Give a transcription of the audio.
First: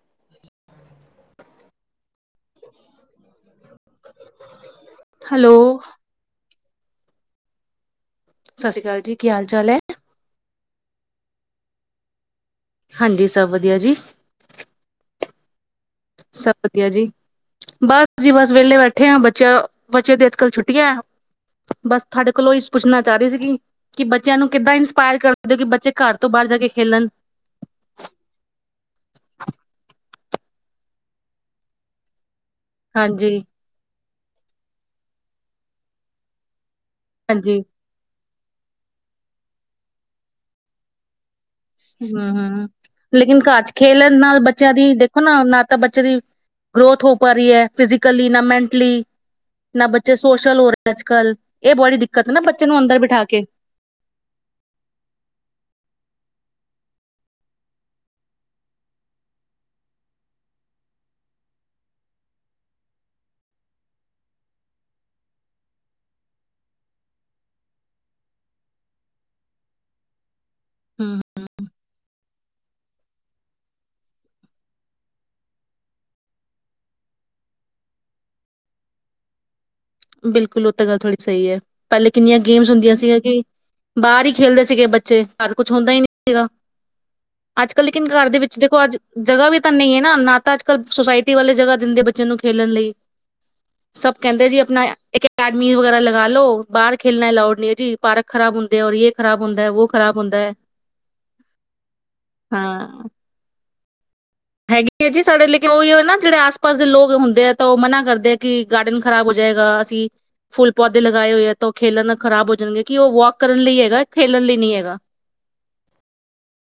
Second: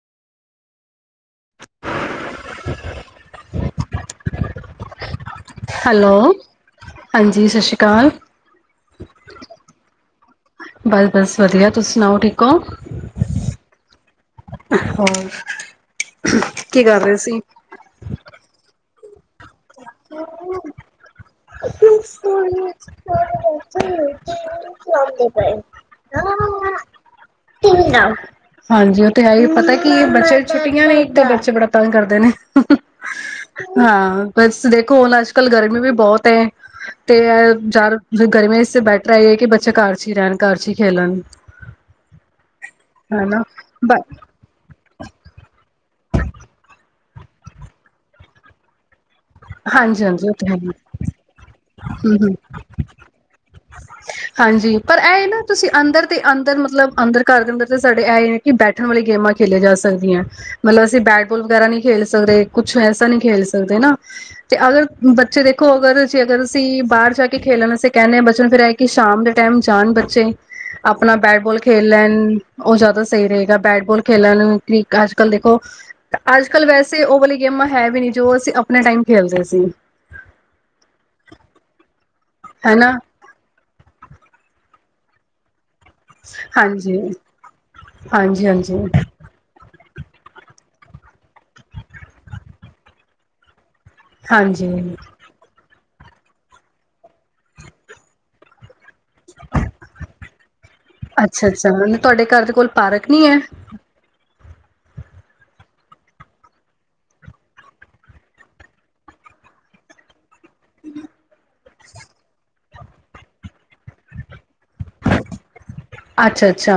[inaudible] [unintelligible] Hello hello ਹਾਂਜੀ ਸਤਿ ਸ਼੍ਰੀ ਅਕਾਲ ਸਤਿ ਸ੍ਰੀ ਅਕਾਲ ਜੀ ਕੀ ਹਾਲ ਚਾਲ ਏ? ਬਸ-ਬਸ ਵਧੀਆ ਤੁਸੀਂ ਸੁਣਾਓ ਠੀਕ ਹੋ! ਹਾਂਜੀ ਸਭ ਵਧੀਆ ਜੀ। ਹੋਰ ਸਬ ਕੀ ਵਧੀਆ ਕਰ ਜੀ ਰਹੇ ਸੀ ਬਸ ਜੀ ਬਸ ਵਿਹਲੇ ਬੈਠੇ ਨੇ ਹਾਂ ਬਸ ਤੁਹਾਡੇ ਕੋਲੋਂ ਇਸ ਪੁੱਛਣਾ ਚਾਹ ਰਹੀ ਸੀਗੀ। ਕਿ ਬੱਚਿਆਂ ਨੂੰ ਕਿੱਦਾਂ ਇੰਸਪਾਇਰ ਕਰਦੇ ਹੋ ਕਿ ਬੱਚੇ ਘਰ ਤੋਂ ਬਾਹਰ ਜਾ ਕੇ ਖੇਲਣ। ਹਾਂਜੀ ਉਹ ਤੇ ਹੈ ਪਤਾ ਕੀ ਬੱਚੇ ਛੁੱਟੀਆਂ ਨੇ ਤਾਂ ਬੱਚੇ ਬੜਾ ਤੰਗ ਕਰਦੇ ਨੇ- ਹਾਂਜੀ। ਹਾਂ ਬਸ ਦੇਖੋ ਹੁਣ ਅੱਜ- ਕੱਲ੍ਹ ਗਰਮੀ ਵੀ ਬਹੁਤ ਏ ਤੇ ਹਾਂਜੀ, ਚਾਰ ਗਰਮੀ ਇਸੇ ਬੈਟਰ ਹੈ ਹੈ ਕਿ ਬੱਚਾ ਕਾਰਰ ' ਹੀ ਰਹਿਣ ਕਾਰਰ 'ਚ ਹੀ ਖੇਲਣ। ਹੂ-ਹੂੰ ਲੇਕਿਨ ਹਨਾ ਘਰ ਚ ਖੇਲਣ ਨਾਲ ਬੱਚਿਆਂ ਦੀ ਦੇਖੋ ਨਾ ਨਾ ਤਾਂ ਬੱਚੇ ਦੀ ਗਰੋਥ ਹੋ ਪਾ ਰਹੀ ਹੈ ਫਿਜ਼ਕਲੀ ਨਾ ਮੈਂਟਲੀ ਨਾ ਹਾਂਜੀ ਬੱਚੇ -ਹਾਂਜੀ ਉਹ ਤਾਂ ਸੋਸ਼ਲ ਹੋ ਰਹੇ ਅੱਜ ਹੈ ਕੱਲ। ਇਹ ਬੜੀ ਦਿੱਕਤ ਹਮ ਹੈ ਹ ਨਾ ਬੱਚੇ ਨੂੰ ਅੰਦਰ ਬਿਠਾ ਕੇ, ਹਾਂਜੀ ਪਰ ਇਹ ਨਾ ਤੁਸੀਂ ਅੰਦਰ ਤੇ ਅੰਦਰ ਮਤਲਬ ਅੰਦਰ ਘਰ ਦੇ ਅੰਦਰ ਤੇ ਸਾਡੇ ਇਹ ਹੈ ਕਿ ਬੈਠਣ ਵਾਲੀ ਗੇਮਾਂ ਖੇਲੀਆਂ ਜਾ ਸਕਦੀਆਂ ਮਤਲਬ ਅਸੀਂ ਬੈਟਬੋਲ ਵਗੈਰਾ ਨਹੀਂੀ ਖੇਲ ਸਕਦੇ ਕੁੱਛ ਐਸਾ ਨਹੀਂ ਖੇਲ ਸਕਦੇ ਨਾ। ਤੇ ਅਗਰ ਬੱਚੇ ਦੇਖੋ ਅਗਰ ਜੇ ਅਗਰ ਅਸੀਂ ਬਾਹਰ ਜਾ ਕੇ ਖੇਲਣ ਅਸੀਂ ਕਹਿਿੰਦੇ ਹ ਬੱਚਿਆਂ ਨੂੰ ਫਿਰ ਆ ਕਿ ਸ਼ਾਮ ਦੇ ਟਾਈਮ ਜਾਣ ਬੱਚੇ ਆਪਣਾ ਹੂੰ ਬੈਟ ਬੋਲ। ਖੇਲ ਲੈਣ ਉਹ ਜ਼ਿਆਦਾ ਸਹੀ ਰਹੇਗਾ ਬੈਟਬਾਲ ਖੇਲਣ ਕ੍ਰਿਕ ਅੱਜ ਕੱਲ ਦੇਖੋ ਅੱਜ ਕੱਲ ਵੈਸੇ ਉਹ ਵਾਲੀ ਗੇਮਾਂ ਹੈ ਵੀ ਨੀ ਜੋ ਅਸੀਂ ਆਪਣੇ ਟਾਈਮ ਖੇਲਦੇ ਸੀ। ਬਿਲਕੁਲ ਉਹ ਤਾਂ ਗੱਲ ਥੋੜ੍ਹੀ ਸਹੀ ਹੈ। ਪਹਿਲੇ ਕਿੰਨੀਆਂ ਗੇਮਸ ਹਨਾ ਹੁੰਦੀਆਂ ਸੀਗੀਆਂ ਕਿ ਬਾਹਰ ਹੀ ਖੇਲਦੇ ਸੀਗੇ ਬੱਚੇ ਘ ਕੁਛ ਹੁੰਦਾ ਹੀ ਨਹੀਂ ਸੀਗਾ ਹਾਂਜੀ ਅੱਜ ਕੱਲ ਲੇਕਿਨ ਘਰ ਦੇ ਹਾਂਜੀ ਵਿੱਚ ਹਾਂਜੀ ਦੇਖੋ ਅੱਜ ਜਗ੍ਹਾ ਵੀ ਤਾਂ ਨਹੀਂ ਹੈ। ਨਾ ਤਾਂ ਅੱਜ ਕੱਲ੍ਹ ਸੁੋਸਾਇਟੀ ਵਾਲੇ ਜਗ੍ਹਾ ਦਿੰਦੇ ਬੱਚਿਆਂ ਨੂੰ ਖੇਲਣ ਲਈ ਸਭ ਕਹਿੰਦੇ ਜੀ ਆਪਣਾ ਹਾਂਜੀ ਇੱਕਕਾਡਮੀ। ਵਗੈਰਾ ਲਗਾ ਲੋ ਬਾਹਰ ਖੇਲਣਾ ਅਲਾਊਡ ਨੀ ਹੈ ਜੀ ਪਾਰਕ ਖਰਾਬ ਹੁੰਦੇ ਰ ਅੱਛਾ ਅੱਛਾ ਤੁਹਾਡੇ ਘਰ ਦੇ ਕੋਲ ਪਾਰਕ ਨੀ ਹੈ। ਹੈਗੇ ਆ ਜੀ ਸਾਡੇ ਲੇਕਿਨ ਉਹੀ ਨਾ ਜਿਹੜੇ ਆਸ ਪਾਸ ਦੇ ਲੋਕ ਹੁੰਦੇ ਆ ਤਾਂ ਉਹ ਮਨਾ ਕਰਦੇ ਆ ਕਿ ਗਾਰਡਨ ਖ਼ਰਾਬ ਹੋ ਜਾਏਗਾ ਅਸੀਂ ਫੁੱਲ ਪੌਦੇ ਲਗਾਏ ਹੋਏ ਆ ਤਾਂ ਉਹ ਖੇਲਣ ਖ਼ਰਾਬ ਹੋ ਜਾਣਗੇ ਕਿ ਉਹ ਵਾਕ ਕਰਨ ਲਈ ਹੈਗਾ ਖੇਲਣ ਲਈ ਨਹੀਂ ਹੈਗਾ ਅੱਛਾ ਅੱਛਾ।